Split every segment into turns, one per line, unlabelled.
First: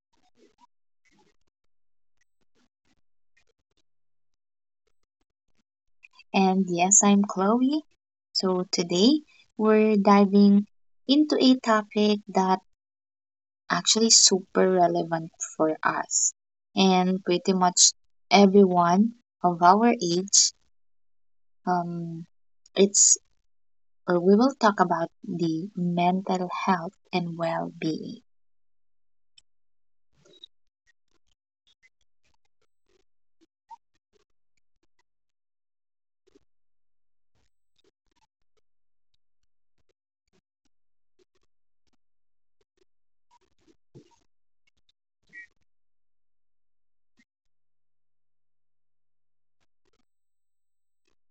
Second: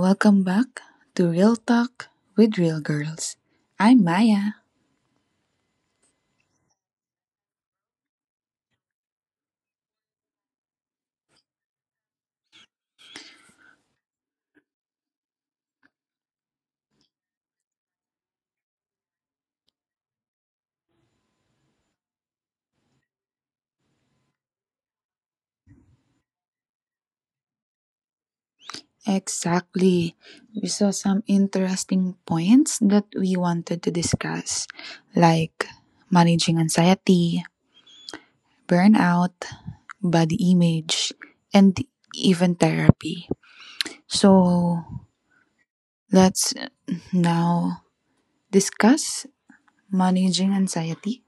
welcome back to Real Talk with Real Girls. I'm Maya.
And yes, I'm Chloe. So today we're diving into a topic that actually super relevant for us and pretty much everyone of our age. Um, it's or we will talk about the mental health and well-being.
Exactly. We saw some interesting points that we wanted to discuss, like managing anxiety, burnout, body image, and even therapy. So let's now discuss managing anxiety.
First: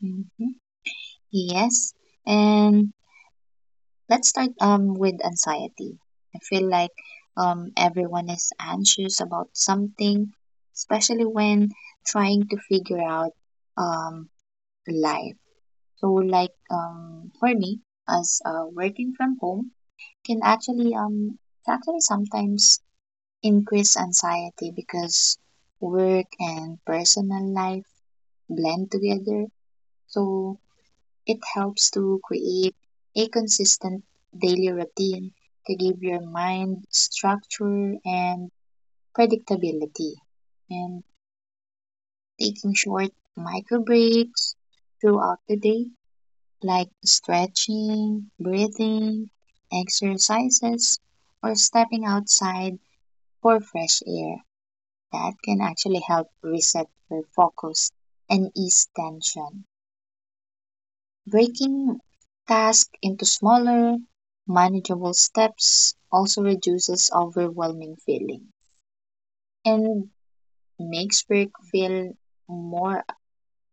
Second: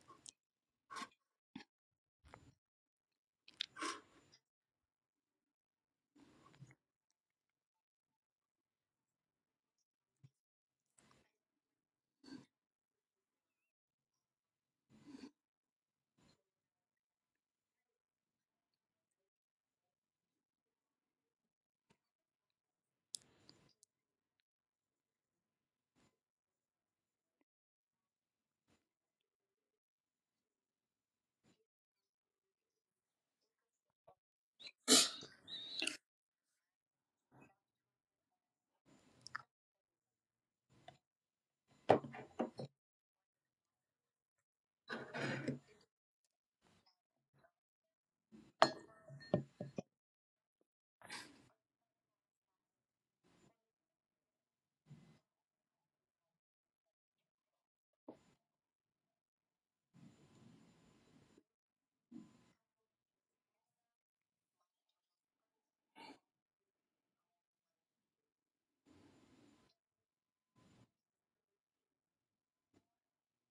Mhm. Yes, and let's start with anxiety. I feel like everyone is anxious about something, especially when trying to figure out um life. So like for me as working from home can actually sometimes increase anxiety because work and personal life blend together. So it helps to create a consistent daily routine to give your mind structure and predictability. And taking short micro breaks throughout the day, like stretching, breathing, exercises, or stepping outside for fresh air, that can actually help reset your focus and ease tension. Breaking tasks into smaller, manageable steps also reduces overwhelming feeling and makes work feel more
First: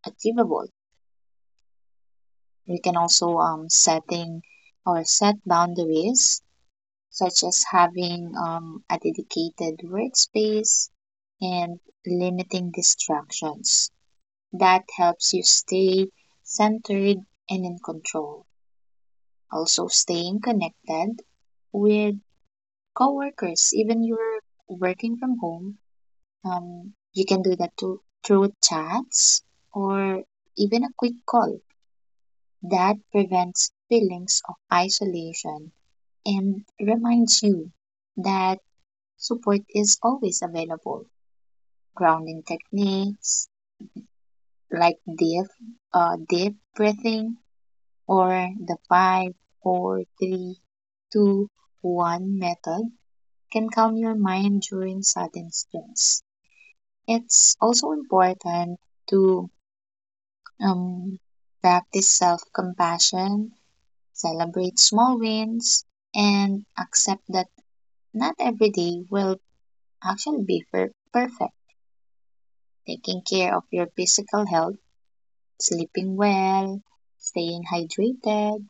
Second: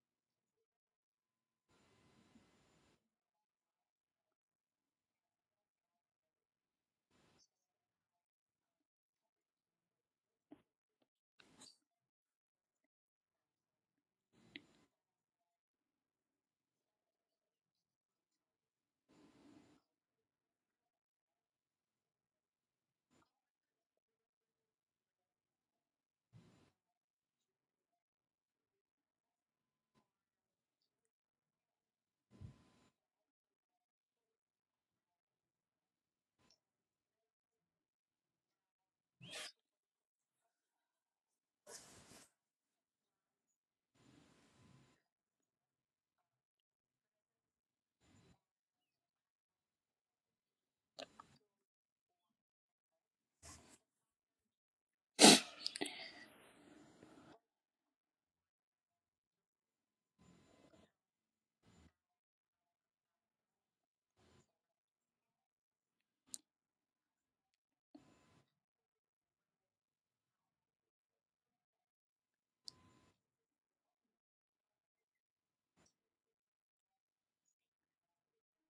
achievable. We can also set boundaries such as having a dedicated workspace and limiting distractions. That helps you stay centered and in control. Also, staying connected with coworkers, even you're working from home, you can do that too, through chats or even a quick call. That prevents feelings of isolation and reminds you that support is always available. Grounding techniques like deep breathing or the five, four, three, two, one method can calm your mind during sudden stress. It's also important to um, practice self compassion, celebrate small wins, and accept that not every day will actually be perfect. Taking care of your physical health, sleeping well, staying hydrated,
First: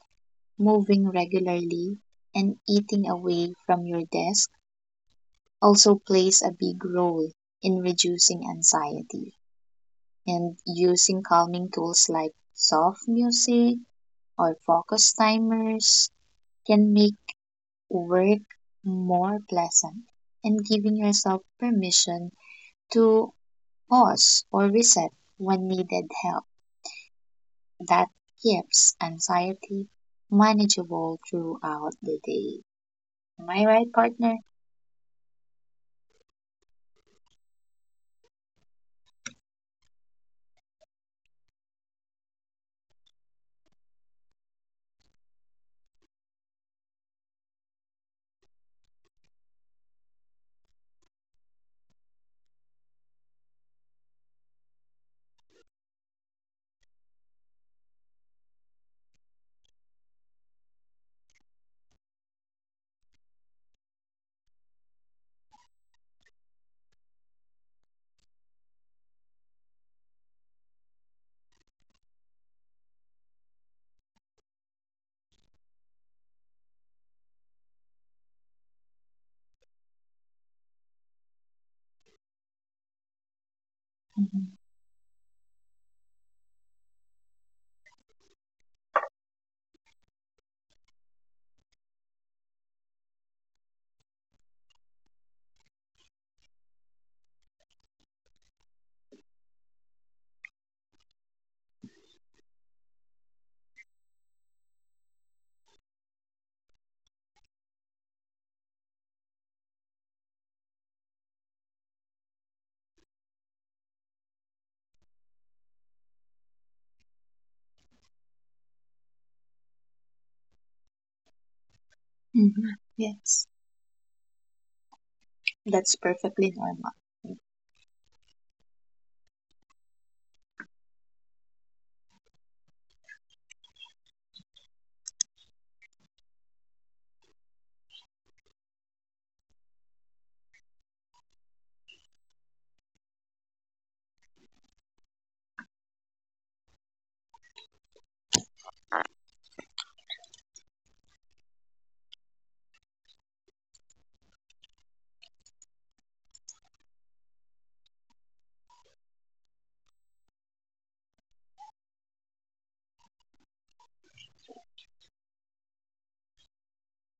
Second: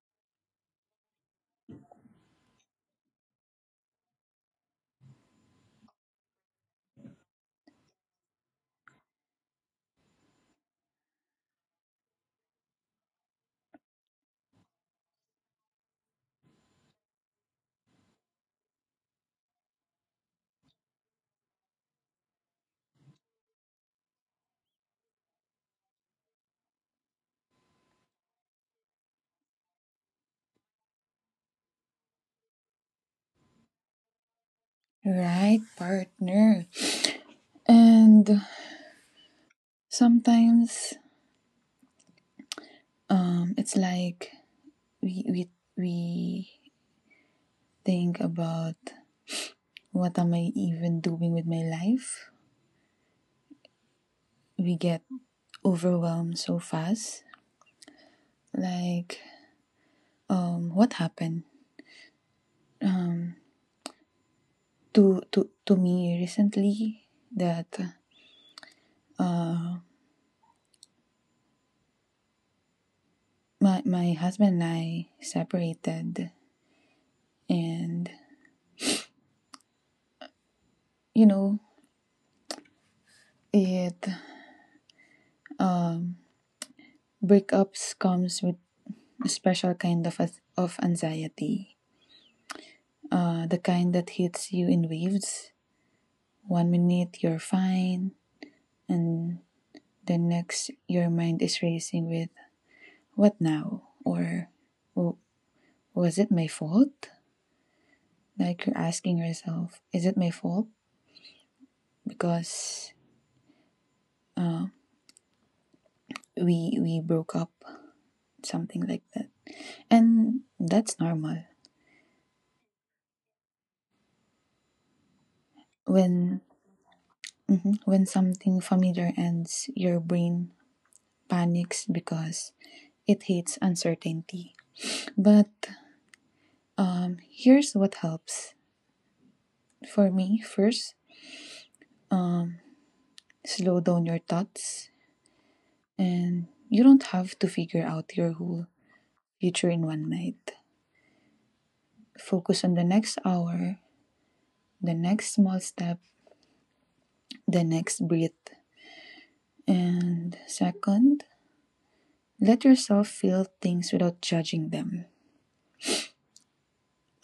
moving regularly, and eating away from your desk also plays a big role in reducing anxiety. And using calming tools like soft music or focus timers can make work more pleasant and giving yourself permission to pause or reset when needed help that keeps anxiety manageable throughout the day. Am I right, partner?
Right, partner. And sometimes it's like we we we think about, what am I even doing with my life? We get overwhelmed so fast. Like, what happened? Um, to me recently, that my husband and I separated, and you know it
Mhm.
breakups comes with a special kind of anxiety. The kind that hits you in waves. One minute you're fine, and the next your mind is racing with, what now? Or, was it my fault? Like you're asking yourself, is it my fault? Because we broke up, something like that. And that's normal.
Mhm. Yes. That's
When
perfectly normal.
mhm, when something familiar ends, your brain panics because it hates uncertainty. But here's what helps for me. First, slow down your thoughts, and you don't have to figure out your whole future in one night. Focus on the next hour, the next small step, the next breath. And second, let yourself feel things without judging them.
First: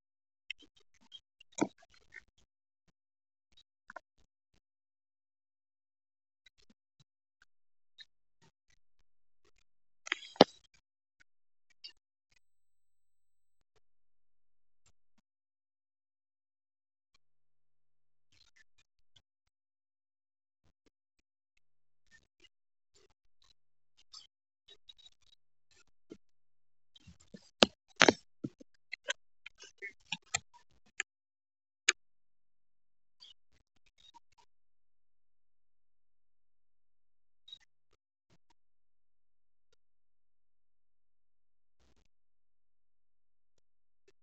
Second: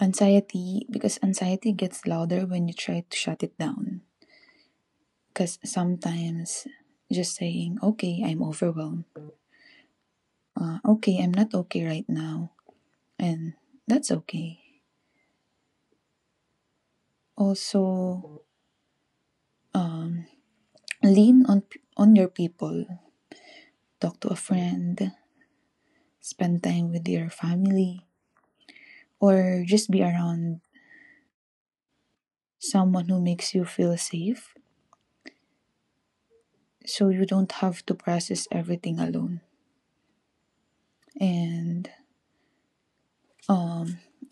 Because anxiety gets louder when you try to shut it down. Because sometimes just saying, okay, I'm overwhelmed, okay, I'm not okay right now, and that's okay. Also, lean on your people, talk to a friend, spend time with your family, or just be around someone who makes you feel safe, so you don't have to process everything alone. And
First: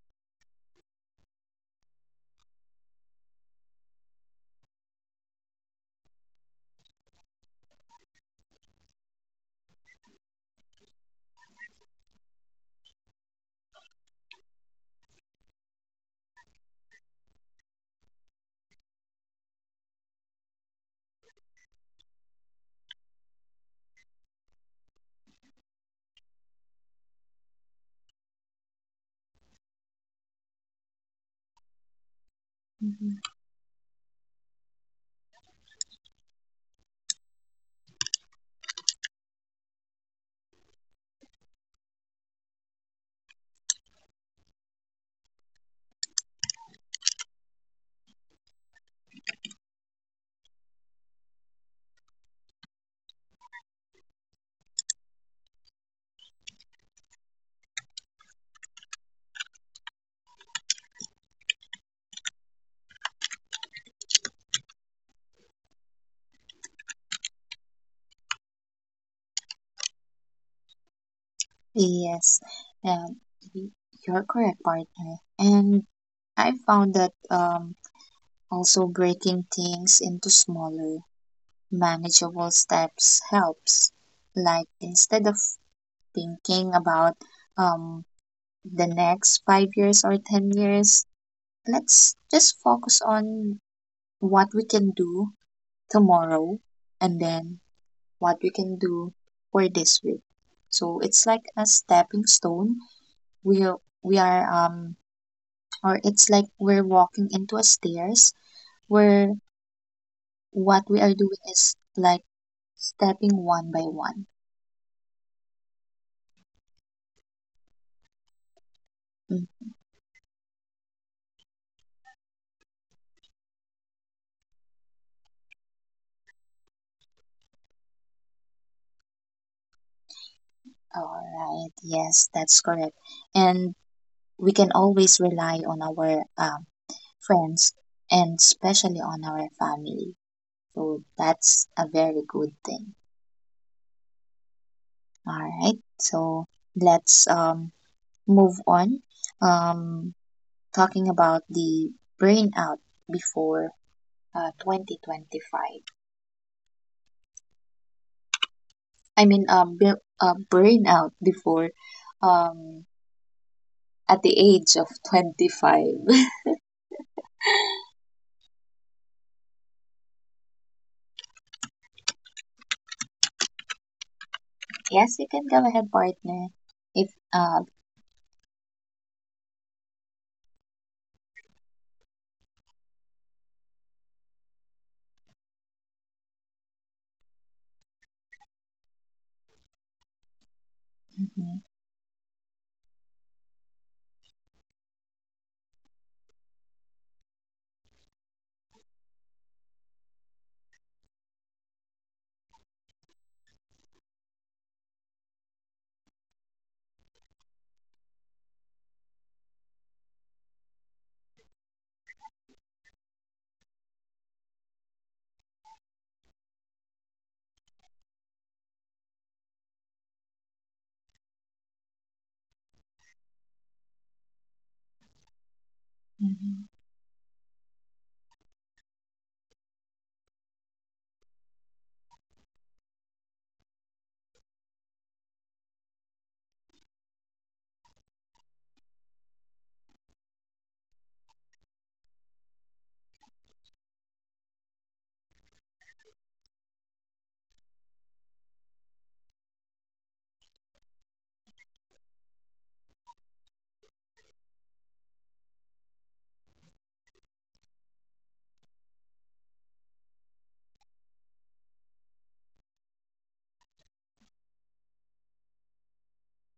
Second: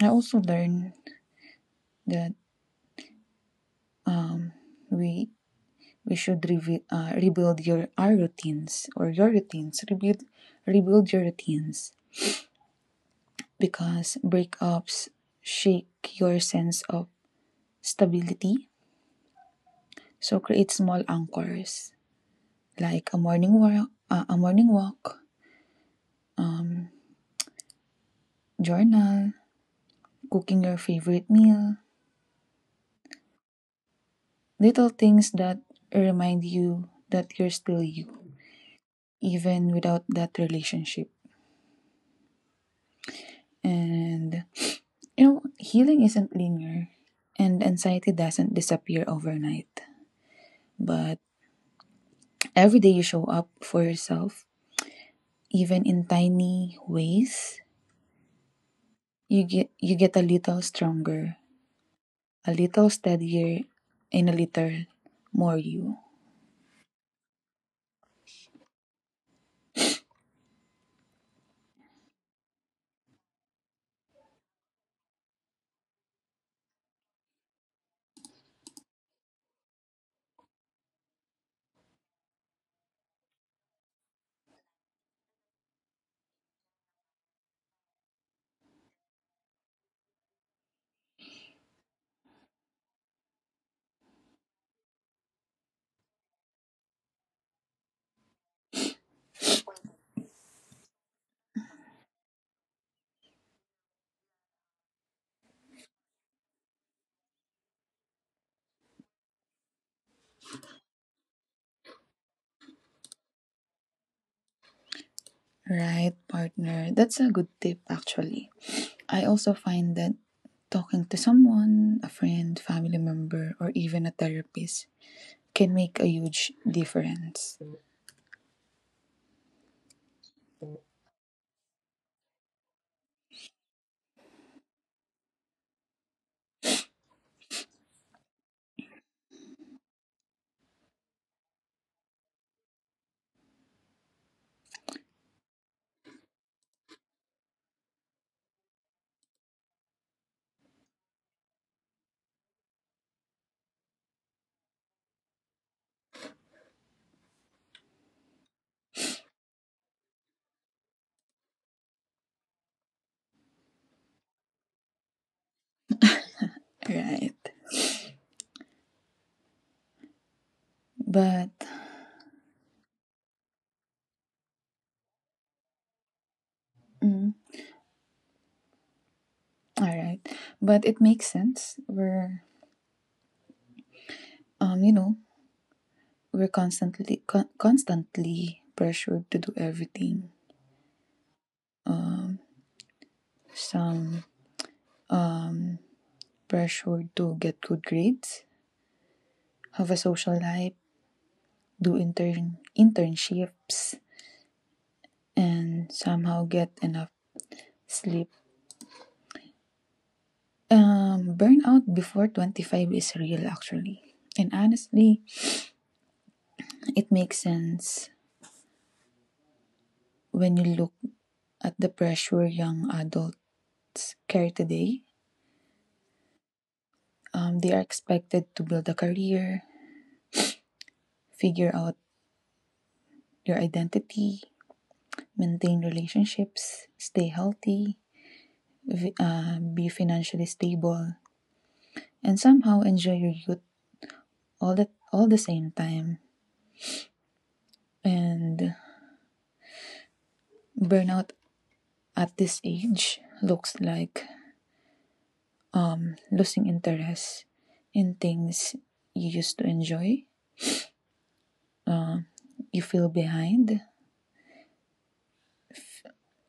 I also learned that we we rebuild your our routines or your routines rebuild rebuild your routines, because breakups shake your sense of stability. So create small anchors, like a morning walk, journal, cooking your favorite meal,
Mhm.
little things that remind you that you're still you, even without that relationship. And you know, healing isn't linear, and anxiety doesn't disappear overnight. But every day you show up for yourself, even in tiny ways, you get a little stronger, a little steadier, and a little more you.
Yes, um, y- you're correct, partner. And I found that also breaking things into smaller, manageable steps helps. Like instead of thinking about um, the next 5 years or 10 years, let's just focus on what we can do tomorrow and then what we can do for this week. So it's like a stepping stone. We are, we are or it's like we're walking into a stairs. We're what we are doing is like stepping one by one.
Right, partner. That's a good tip, actually. I also
Mm.
find that talking to someone, a friend, family member, or even a therapist can make a huge difference.
All right. Yes, that's correct. And we can always rely on our friends and especially on our family. So that's a very good thing. All right. So let's move on. Um, Talking about the burnout before 2025. I mean, burnout before um, at the age of 25.
Right. But,
Yes, you can go ahead, partner. If,
mm, all right. But it makes sense. You know, we're constantly pressured to do everything.
mhm,
Some pressured to get good grades, have a social life, do internships, and somehow get enough sleep. Burnout before 25 is real, actually. And honestly, it makes sense when you look at the pressure young adults carry today.
mhm,
They are expected to build a career, figure out your identity, maintain relationships, stay healthy, be financially stable, and somehow enjoy your youth all the same time. And burnout at this age looks like losing interest in things you used to enjoy. You feel behind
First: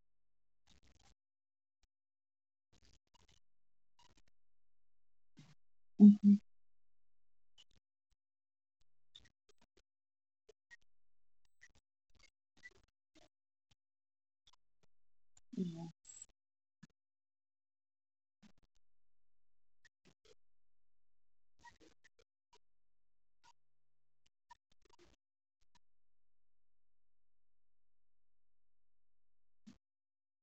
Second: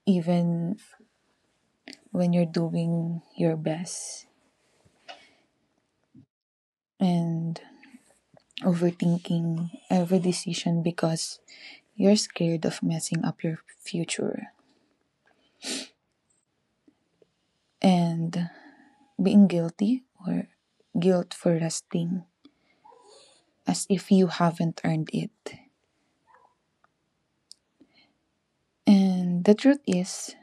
even when you're doing your best,
mhm,
and overthinking every decision because you're scared of messing up your future,
yeah.
and being guilty or guilt for resting, as if you haven't earned it. And the truth is,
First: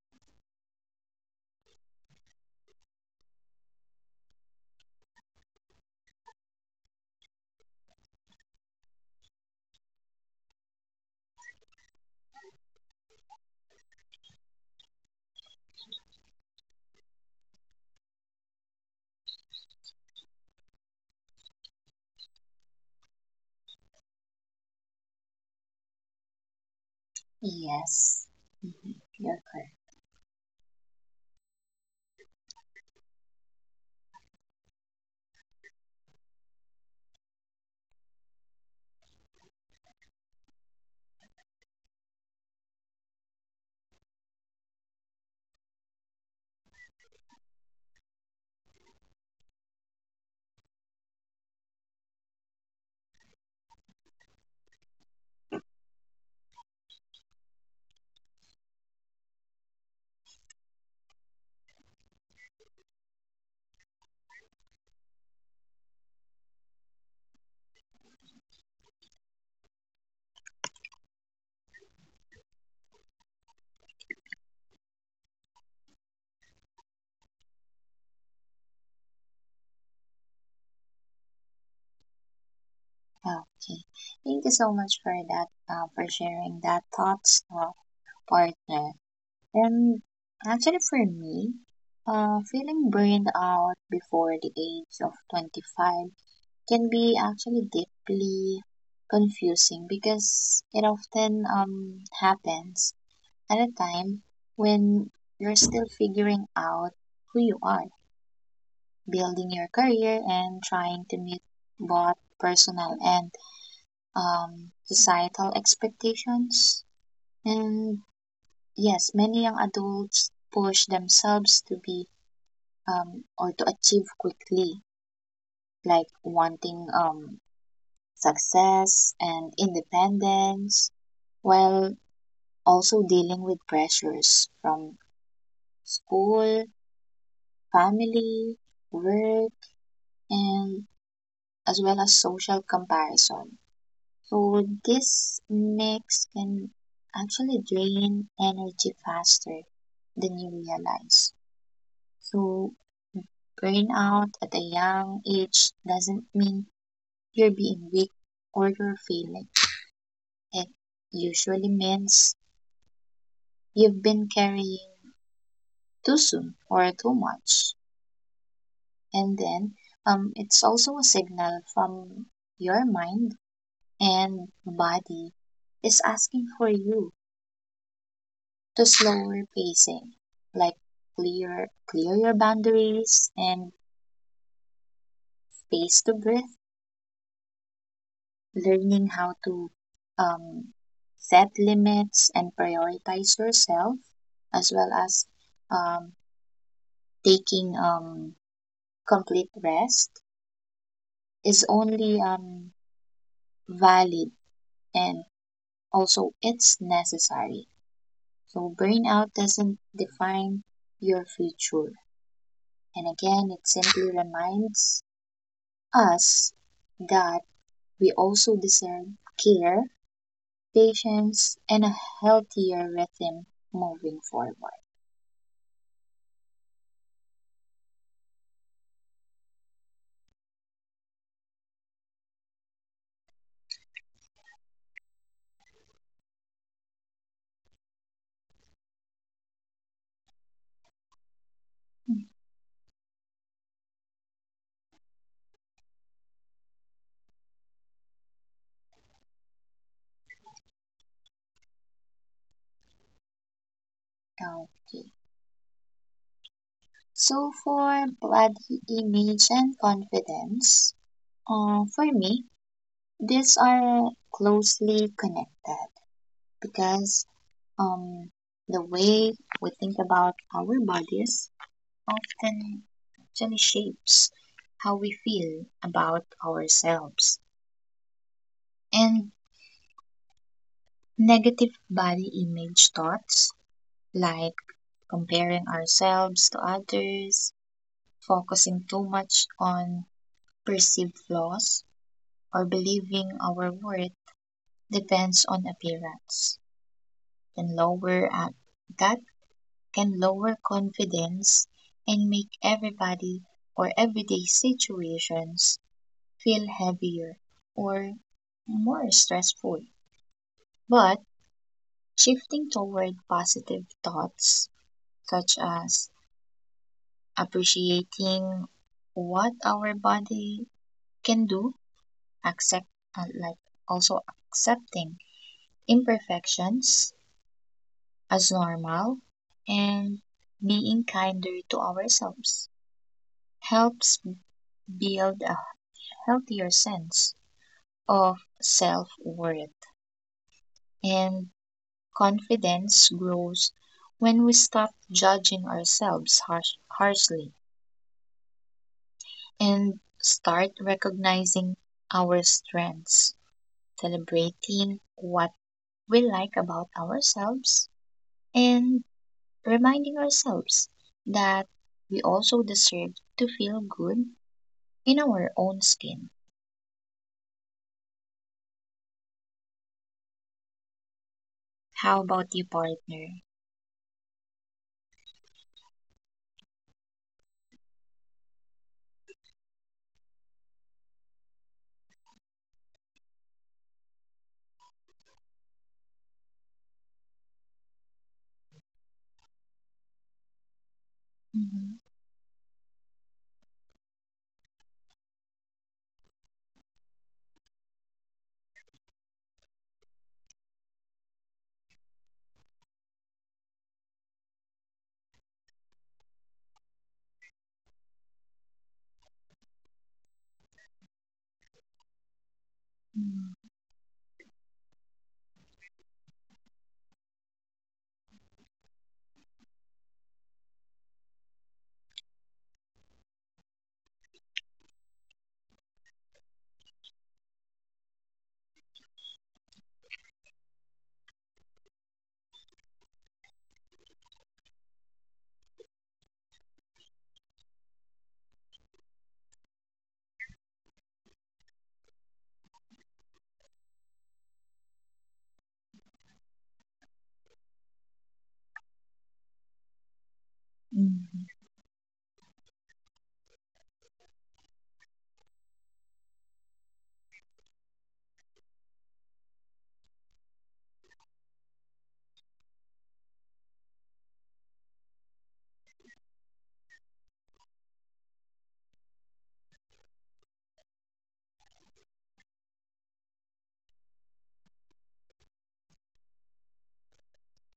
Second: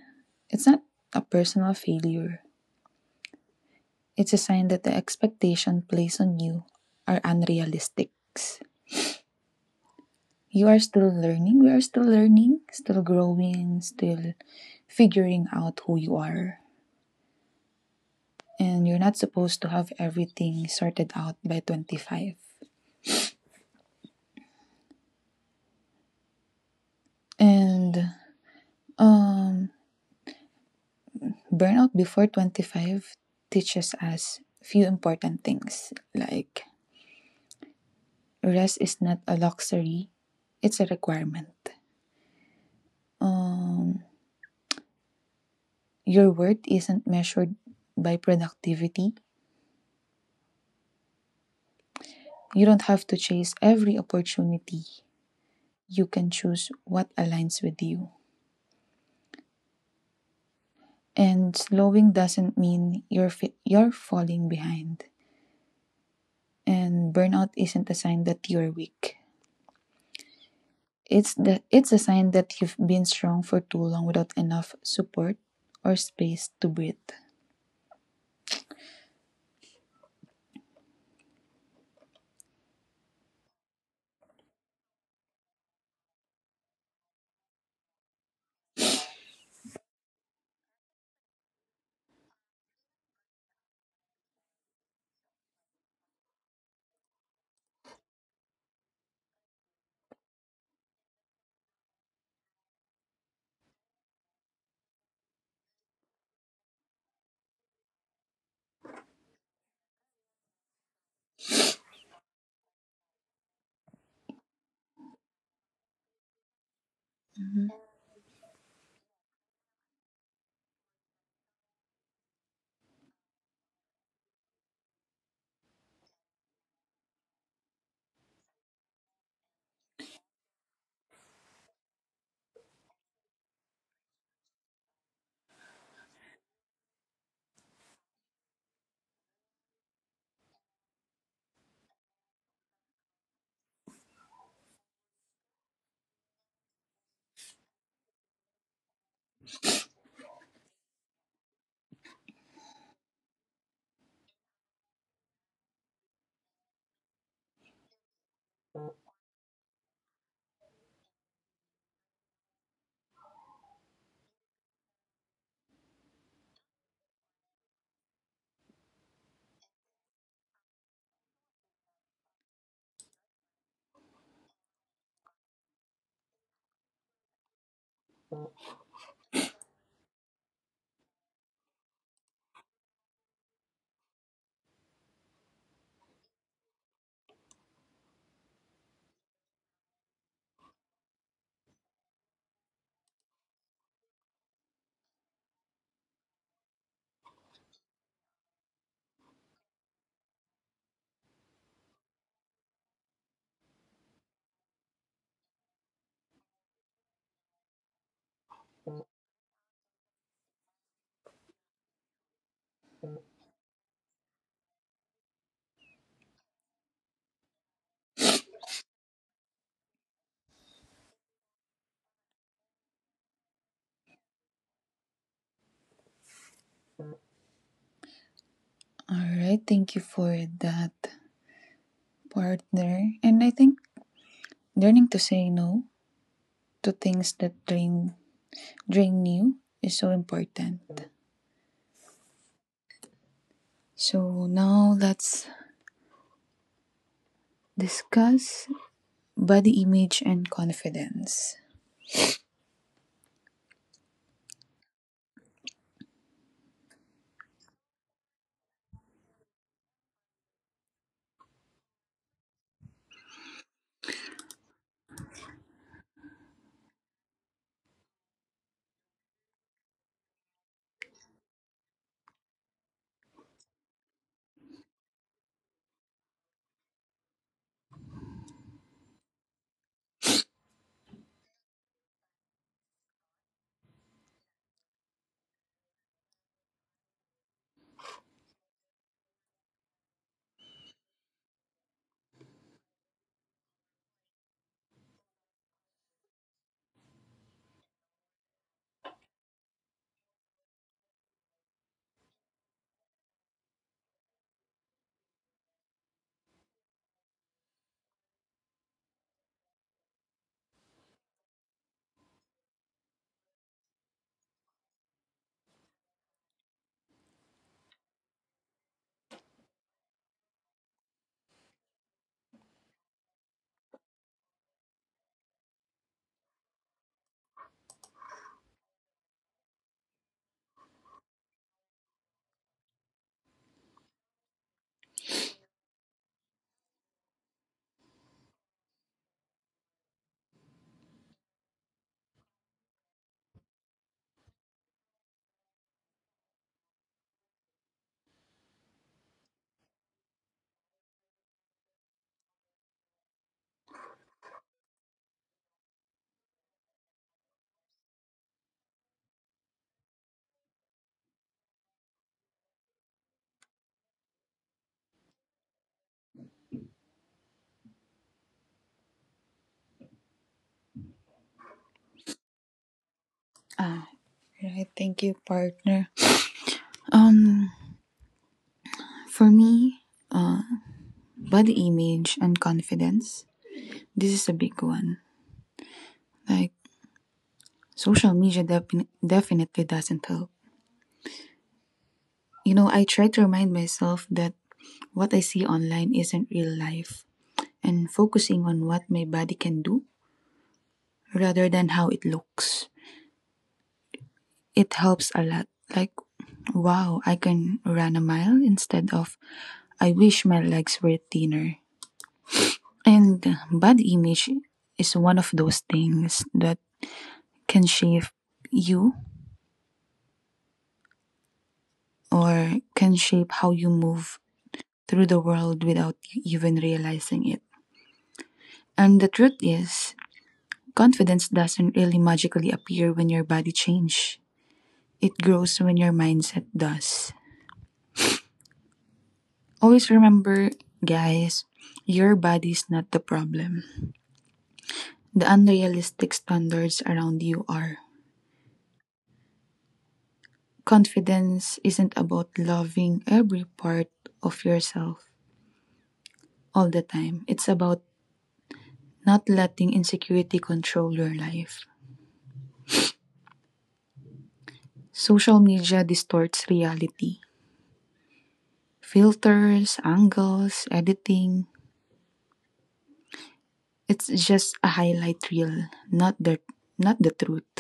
it's not a personal failure. It's a sign that the expectation placed on you are unrealistic. You are still learning. We are still learning, still growing, still figuring out who you are. And you're not supposed to have everything sorted out by 25. And
Yes, you're
um,
correct.
burnout before 25 teaches us few important things, like rest is not a luxury, it's a requirement. Um, Your worth isn't measured by productivity. You don't have to chase every opportunity. You can choose what aligns with you. And slowing doesn't mean you're fi- you're falling behind. And burnout isn't a sign that you're weak. It's a sign that you've been strong for too long without enough support or space to breathe.
Okay. Thank you so much for that, for sharing that thoughts, partner. And actually, for me, feeling burned out before the age of 25 can be actually deeply confusing because it often happens at a time when you're still figuring out who you are, building your career, and trying to meet both personal and societal expectations.
Mhm.
And yes, many young adults push themselves to be or to achieve quickly, like wanting success and independence, while also dealing with pressures from school, family, work, and as well as social comparison. So this mix can actually drain energy faster than you realize. So burnout at a young age doesn't mean you're being weak or you're failing. It usually means you've been carrying too soon or too much. And then it's also a signal from your mind and body is asking for you to slower pacing, like clear your boundaries and space to breathe, learning how to um, set limits and prioritize yourself, as well as um, taking complete rest is only valid and also it's necessary. So burnout doesn't define your future. And again, it simply reminds us that we also deserve care, patience, and a healthier rhythm moving forward.
All right, thank you for that, partner. And I think learning to say no to things that drain drink new is so important. So now let's discuss body image and confidence.
Okay. So for body image and confidence, for me, these are closely connected because um, the way we think about our bodies often actually shapes how we feel about ourselves. And negative body image thoughts, like comparing ourselves to others, focusing too much on perceived flaws, or believing our worth depends on appearance, can lower that can lower confidence and make everybody or everyday situations feel heavier or more stressful. But shifting toward positive thoughts, such as appreciating what our body can do, accept like also accepting imperfections as normal, and being kinder to ourselves helps build a healthier sense of self worth, and confidence grows when we stop judging harshly and start recognizing our strengths, celebrating what we like about ourselves, and reminding ourselves that we also deserve to feel good in our own skin. How about you, partner?
Ah, right. Thank you, partner. Um, for me, uh, body image and confidence. This is a big one. Like, social media definitely doesn't help.
Mm-hmm.
You know, I try to remind myself that what I see online isn't real life, and focusing on what my body can do rather than how it looks, it helps a lot. Like, wow, I can run a mile, instead of, I wish my legs were thinner. And
Mm-hmm.
body image is one of those things that can shape you can shape how you move through the world without you even realizing it. And the truth is, confidence doesn't really magically appear when your body change. It grows when your mindset does. Always remember, guys, your body's not the problem. The unrealistic standards around you are.
Mm-hmm.
Confidence isn't about loving every part of yourself all the time, it's about not letting insecurity control your life. Social media distorts reality. Filters, angles, editing, it's just a highlight reel, not the truth.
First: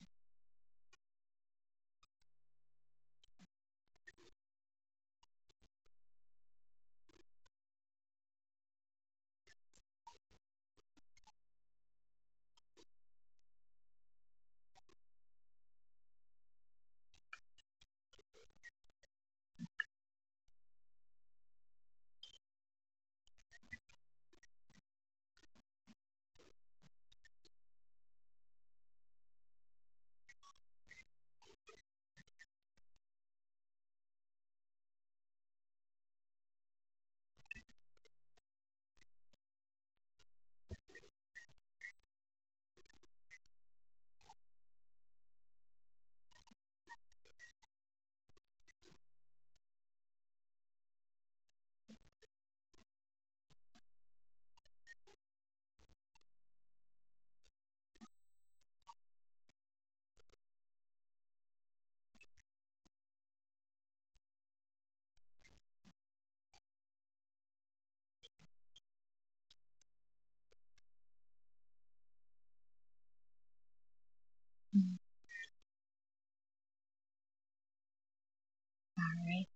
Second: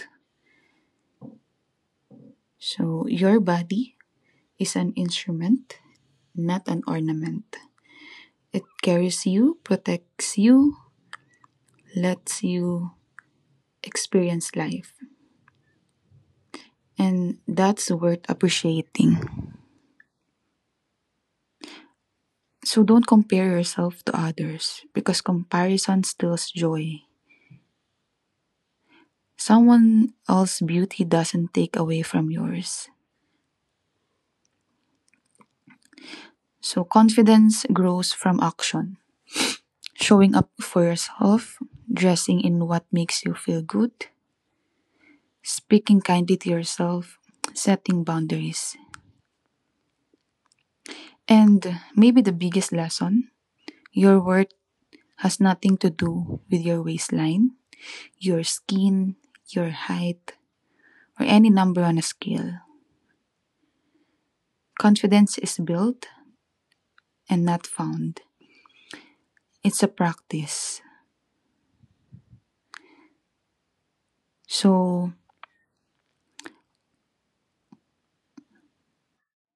So your body is an instrument, not an ornament. It carries you, protects you, lets you experience life. And that's worth appreciating. So don't compare yourself to others, because comparison steals joy. Someone else's beauty doesn't take away from yours. So confidence grows from action. Showing up for yourself, dressing in what makes you feel good, speaking kindly to yourself, setting boundaries. And maybe the biggest lesson, your worth has nothing to do with your waistline, your skin, your height, or any number on a scale. Confidence is built and not found, it's a practice. So,
All right.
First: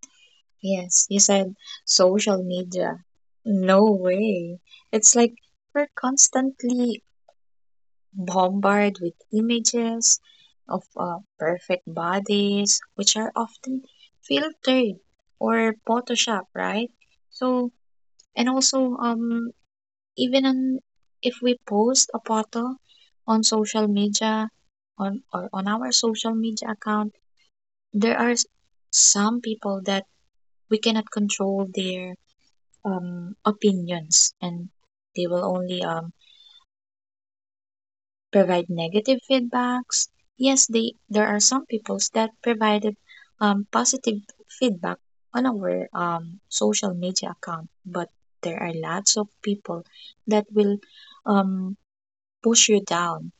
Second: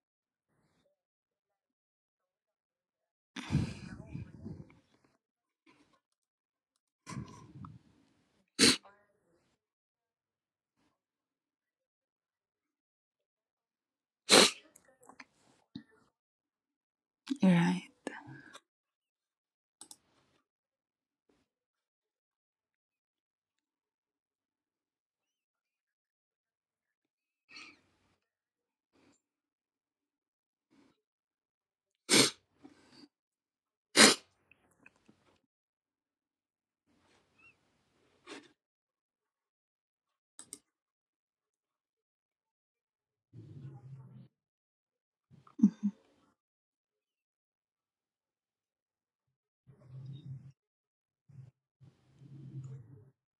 Yes, you said social media. No way. It's like we're constantly bombarded with images of perfect bodies, which are often filtered or Photoshop, right? So,
right,
and also, even on, if we post a photo on social media, on our social media account, there are some people that we cannot control their opinions and they will only provide negative feedbacks. Yes, they there are some peoples that provided positive feedback on our social media account, but there are lots of people that will um, push you down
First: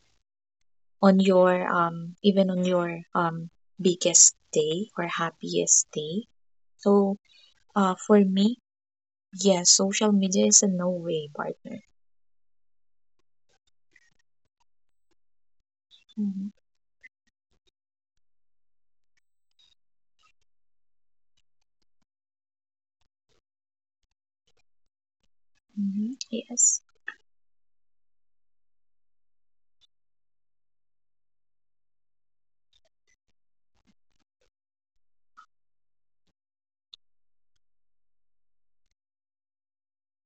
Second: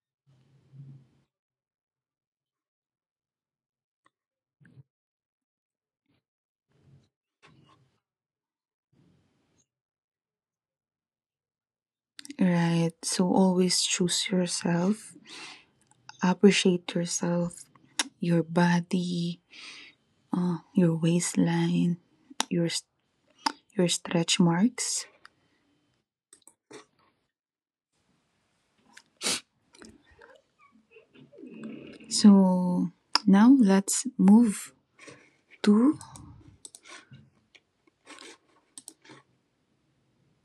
on your biggest day or happiest day. So for me, yes, social media is a no way partner.
right. So, always choose yourself,
Mhm.
appreciate yourself, your body, your waistline, your, your stretch marks.
Mhm. Yes.
So, now let's move to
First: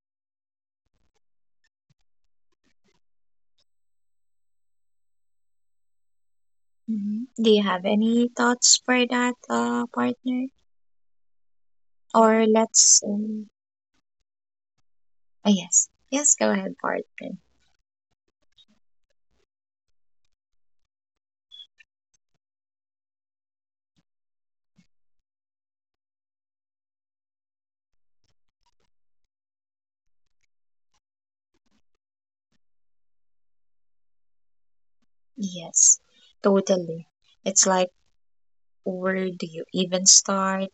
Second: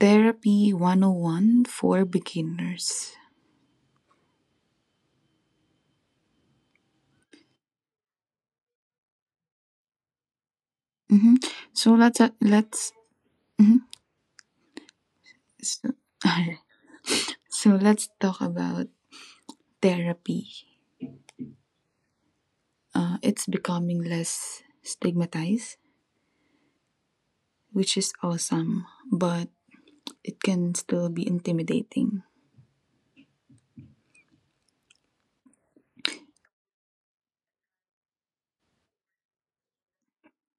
Therapy 101 for beginners.
Mhm. Do you have any thoughts for that, partner?
hmm So let's uh,
Or
let's
let's, um,
mhm. so,
yes, yes, go ahead, partner.
so let's talk about therapy. It's becoming less stigmatized, which is awesome, but it can still be intimidating.
Yes, totally. It's like, where do you even start?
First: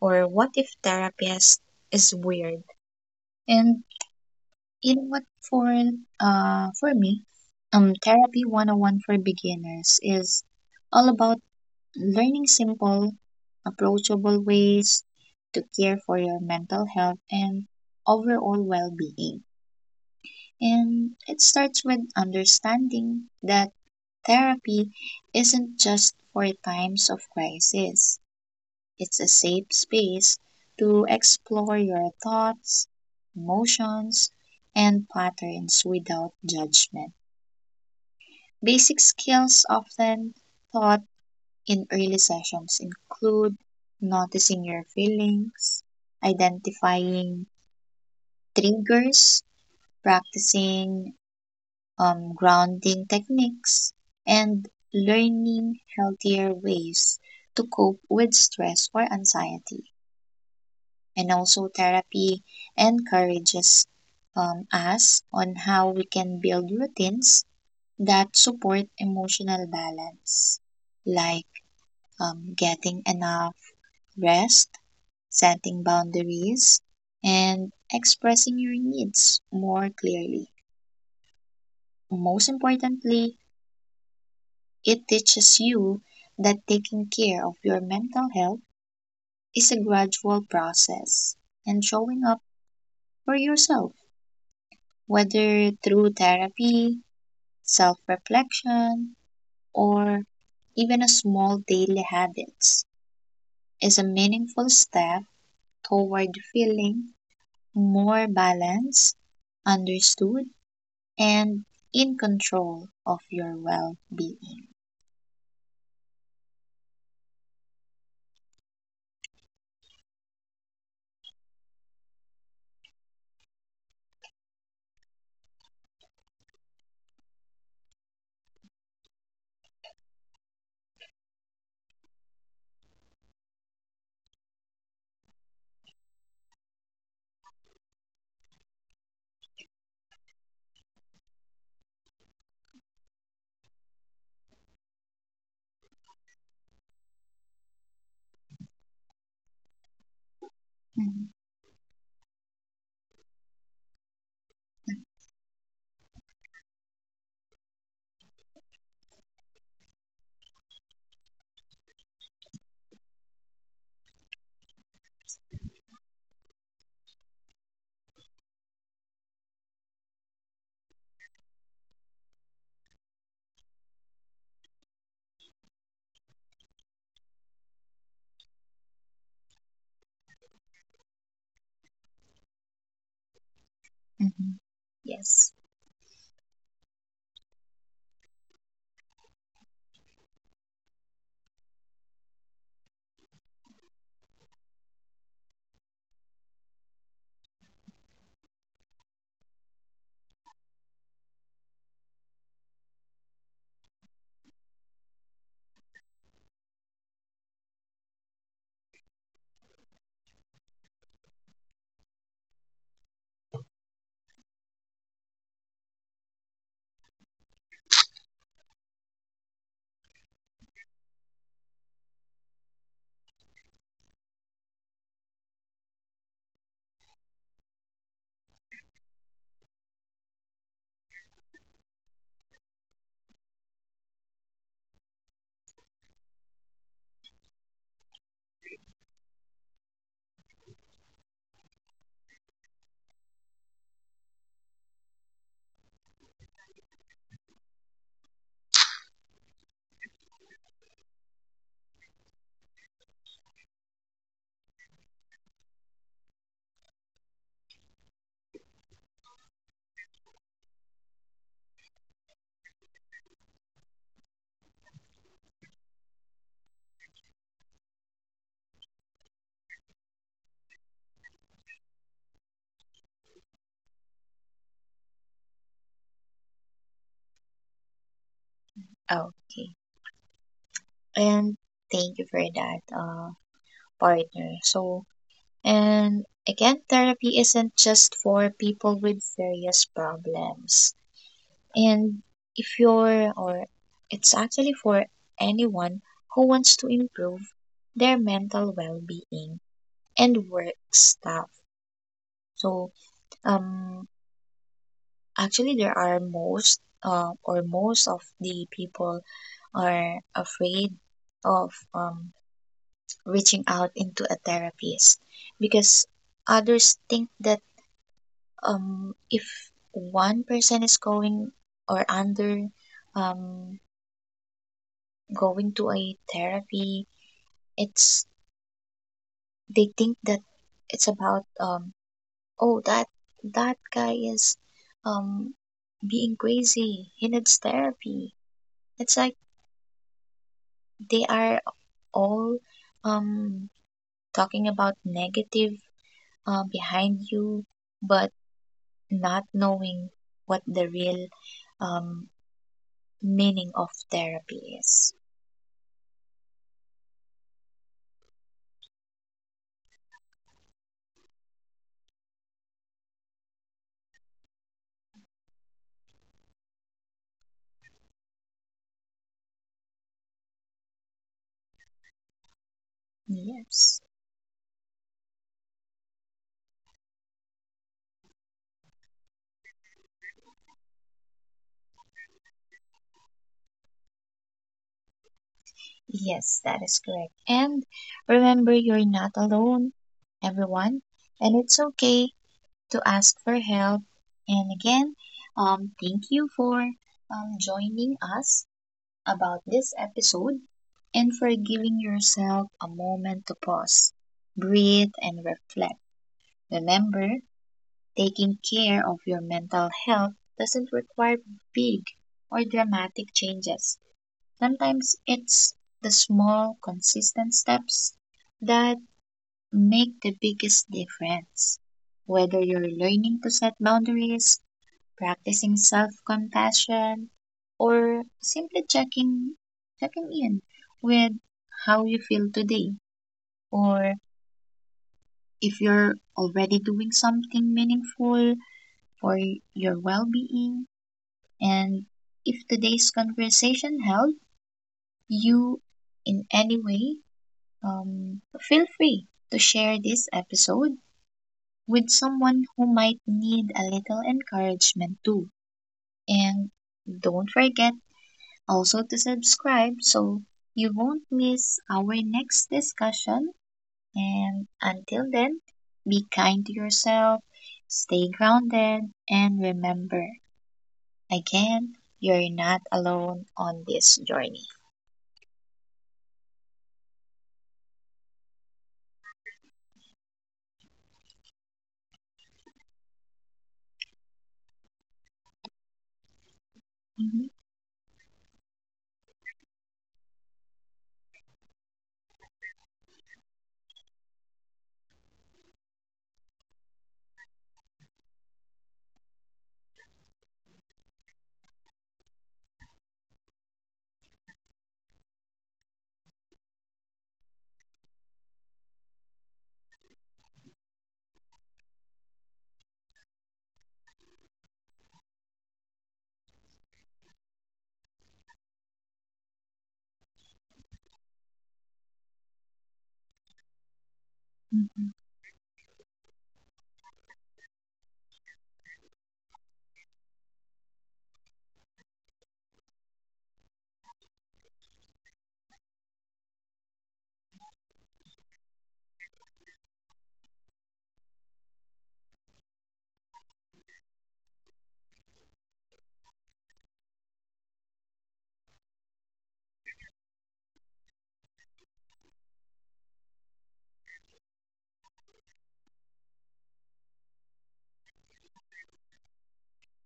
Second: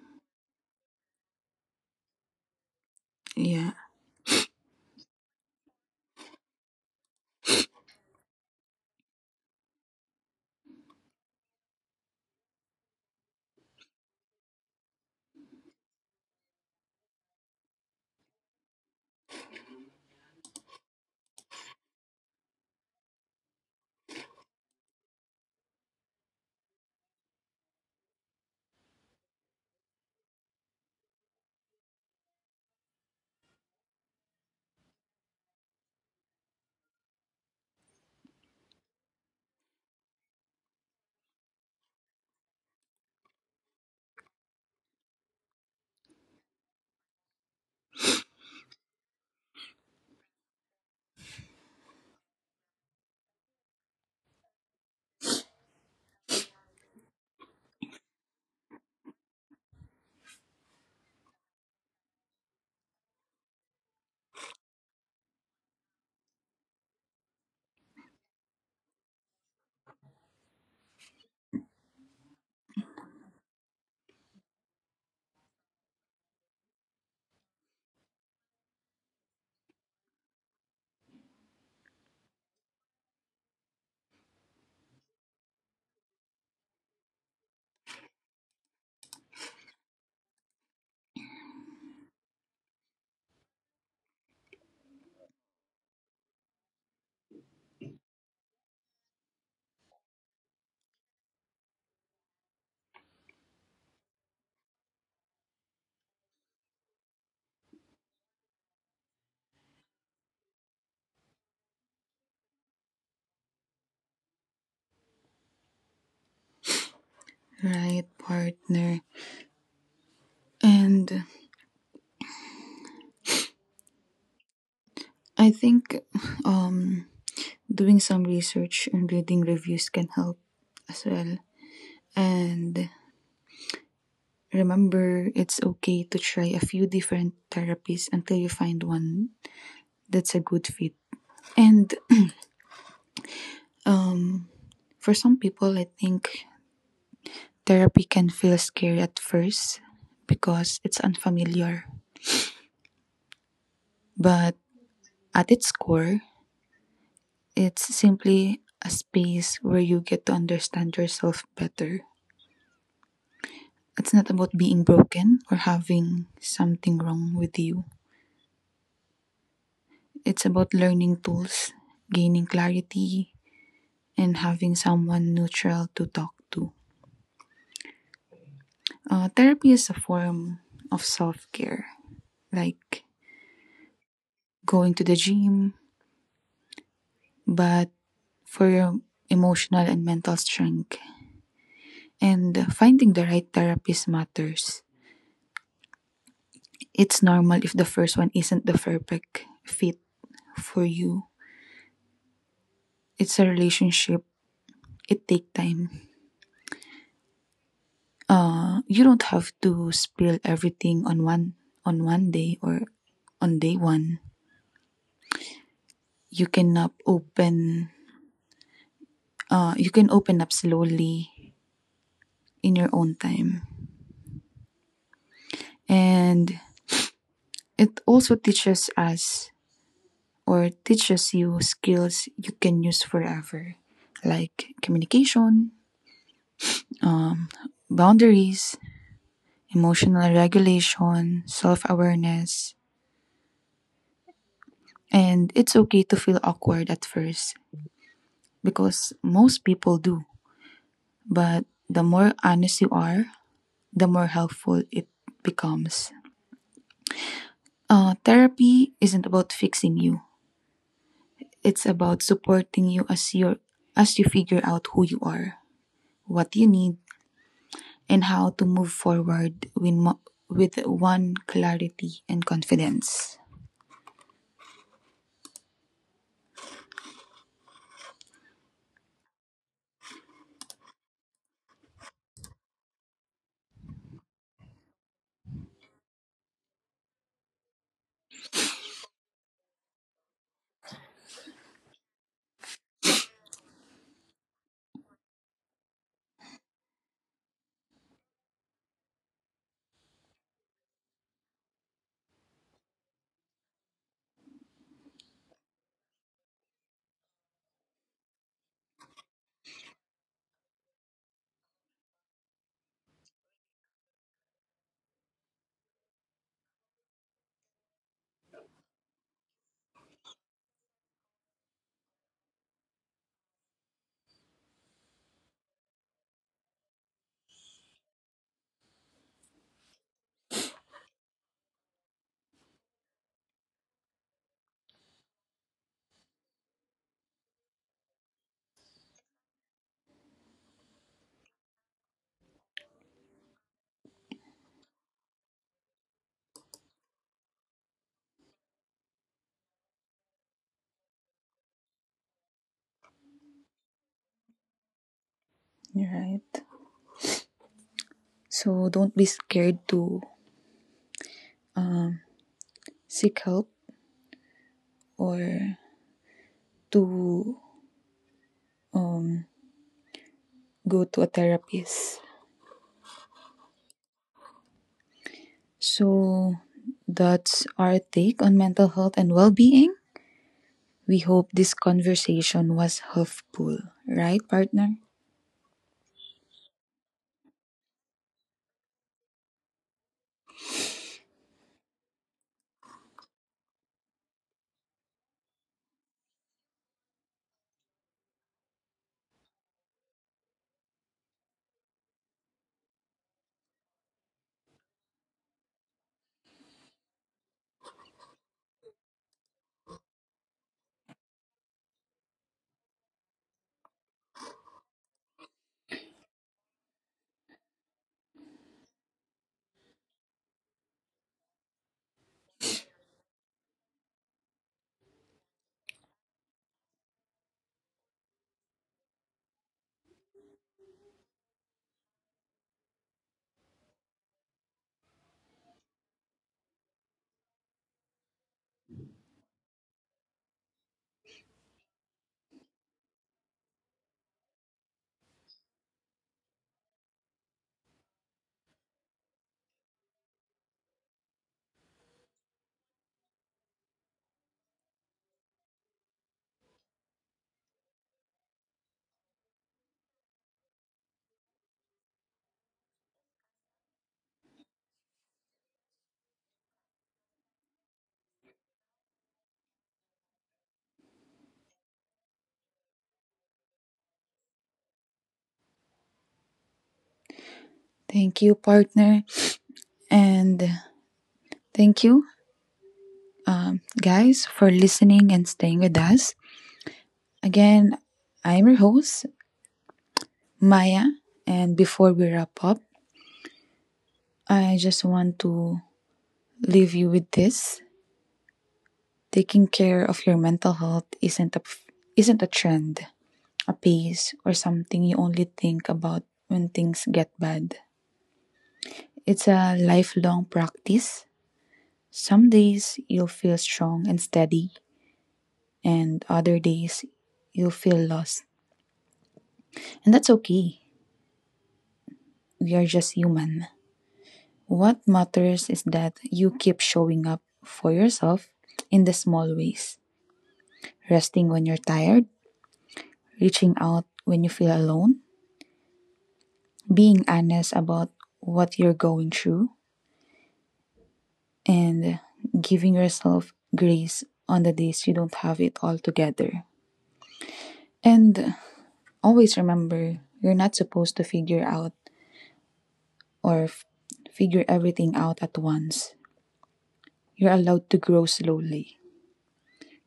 Or what if therapist is weird?
Yeah,
And you know what? For me, therapy 101 for beginners is all about learning simple, approachable ways to care for your mental health and overall well being. And it starts with understanding that therapy isn't just for times of crisis, it's a safe space to explore your thoughts, emotions, and patterns without judgment. Basic skills often thought in early sessions include noticing your feelings, identifying triggers, practicing grounding techniques, and learning healthier ways to cope with stress or anxiety. And also, therapy encourages us on how we can build routines that support emotional balance, like getting enough rest, setting boundaries, and expressing your needs more clearly. Most importantly, it teaches you that taking care of your mental health is a gradual process and showing up for yourself, whether through therapy, self reflection, or even a small daily habits, is a meaningful step toward feeling more balanced, understood, and in control of your well being.
right, partner. And I think um doing some research and reading reviews can help as well. And remember, it's okay to try a few different therapies until you find one that's a good fit. And um, for some people, I think therapy can feel scary at first because it's unfamiliar. But at its core, it's simply a space where you get to understand yourself better. It's not about being broken or having something wrong with you. It's about learning tools, gaining clarity, and having someone neutral to talk to. Therapy is a form of self care, like
Mhm.
going to the
Yes.
gym, but for your emotional and mental strength. And finding the right therapist matters. It's normal if the first one isn't the perfect fit for you. It's a relationship. It take time. You don't have to spill everything on one day, or on day one. You cannot open you can open up slowly in your own time. And it also teaches us or teaches you skills you can use forever, like communication, boundaries, emotional regulation, self awareness. And it's okay to feel awkward at first, because most people do. But the more honest you are, the more helpful it becomes. Therapy isn't about fixing you. It's about supporting you as you figure out who you are, what you need, and how to move forward with one clarity and confidence.
Okay. And thank you for that, partner. So, and again, therapy isn't just for people with various problems. And if you're, or it's actually for anyone who wants to improve their mental well being and work stuff. So, um, actually, there are most of the people are afraid of reaching out into a therapist because others think that if one person is going or under um, going to a therapy, it's they think that it's about oh that guy is um, being crazy. He needs therapy. It's like they are all um, talking about negative behind you, but not knowing what the real um, meaning of therapy is.
Right. So don't be scared to seek help, or to um, go to a therapist.
Yes,
So that's our take on mental health and well-being. We hope this conversation was helpful, right, partner?
yes, that is correct. And remember, you're not alone, everyone, and it's okay to ask for help. And again, thank you for joining us about this episode and for giving yourself a moment to pause, breathe, and reflect. Remember, taking care of your mental health doesn't require big or dramatic changes. Sometimes it's the small, consistent steps that make the biggest difference. Whether you're learning to set boundaries, practicing self-compassion, or simply checking in with how you feel today, or if you're already doing something meaningful for your well-being, and if today's conversation helped you in any way, feel free to share this episode with someone who might need a little encouragement too, and don't forget also to subscribe so you won't miss our next discussion. And until then, be kind to yourself, stay grounded, and remember again, you're not alone on this journey.
Thank you, partner. And thank you, guys, for listening and staying with us.
Mhm,
Again, I'm your host, Maya. And before we wrap up, I just want to leave you with this. Taking care of your mental health isn't a trend, a phase, or something you only think about when things get bad. It's a lifelong practice. Some days you'll feel strong and steady, and other days you'll feel lost. And that's okay. We are just human. What
mhm.
matters is that you keep showing up for yourself in the small ways, resting when you're tired, reaching out when you feel alone, being honest about what you're going through, and giving yourself grace on the days you don't have it all together. And always remember, you're not supposed to or f- figure everything out at once. You're allowed to grow slowly.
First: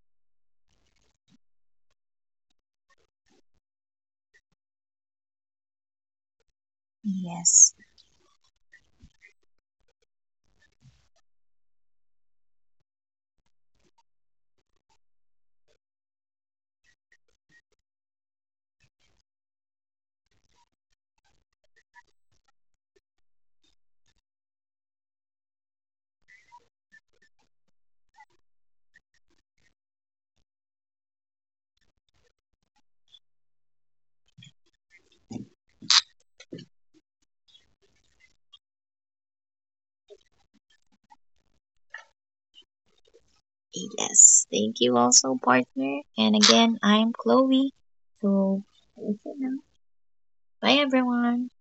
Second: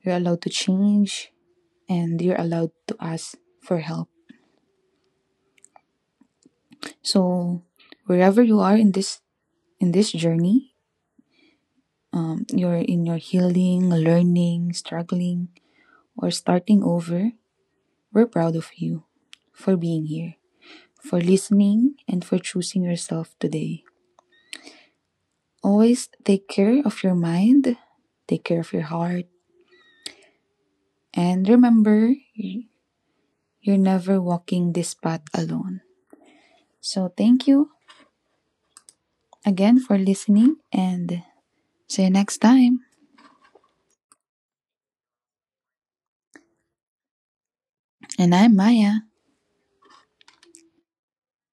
You're allowed to change, and you're allowed to ask for help. So
Yes,
wherever you are in this journey, you're in your healing, learning, struggling, or starting over, we're proud of you for being here, for listening, and for choosing yourself today. Always take care of your mind, take care of your heart, and remember, you're never walking this path alone. So, thank you again for listening, and see you next time.
yes. Thank you also, partner. And again, I'm Chloe.
And I'm
So,
Maya.
bye, everyone.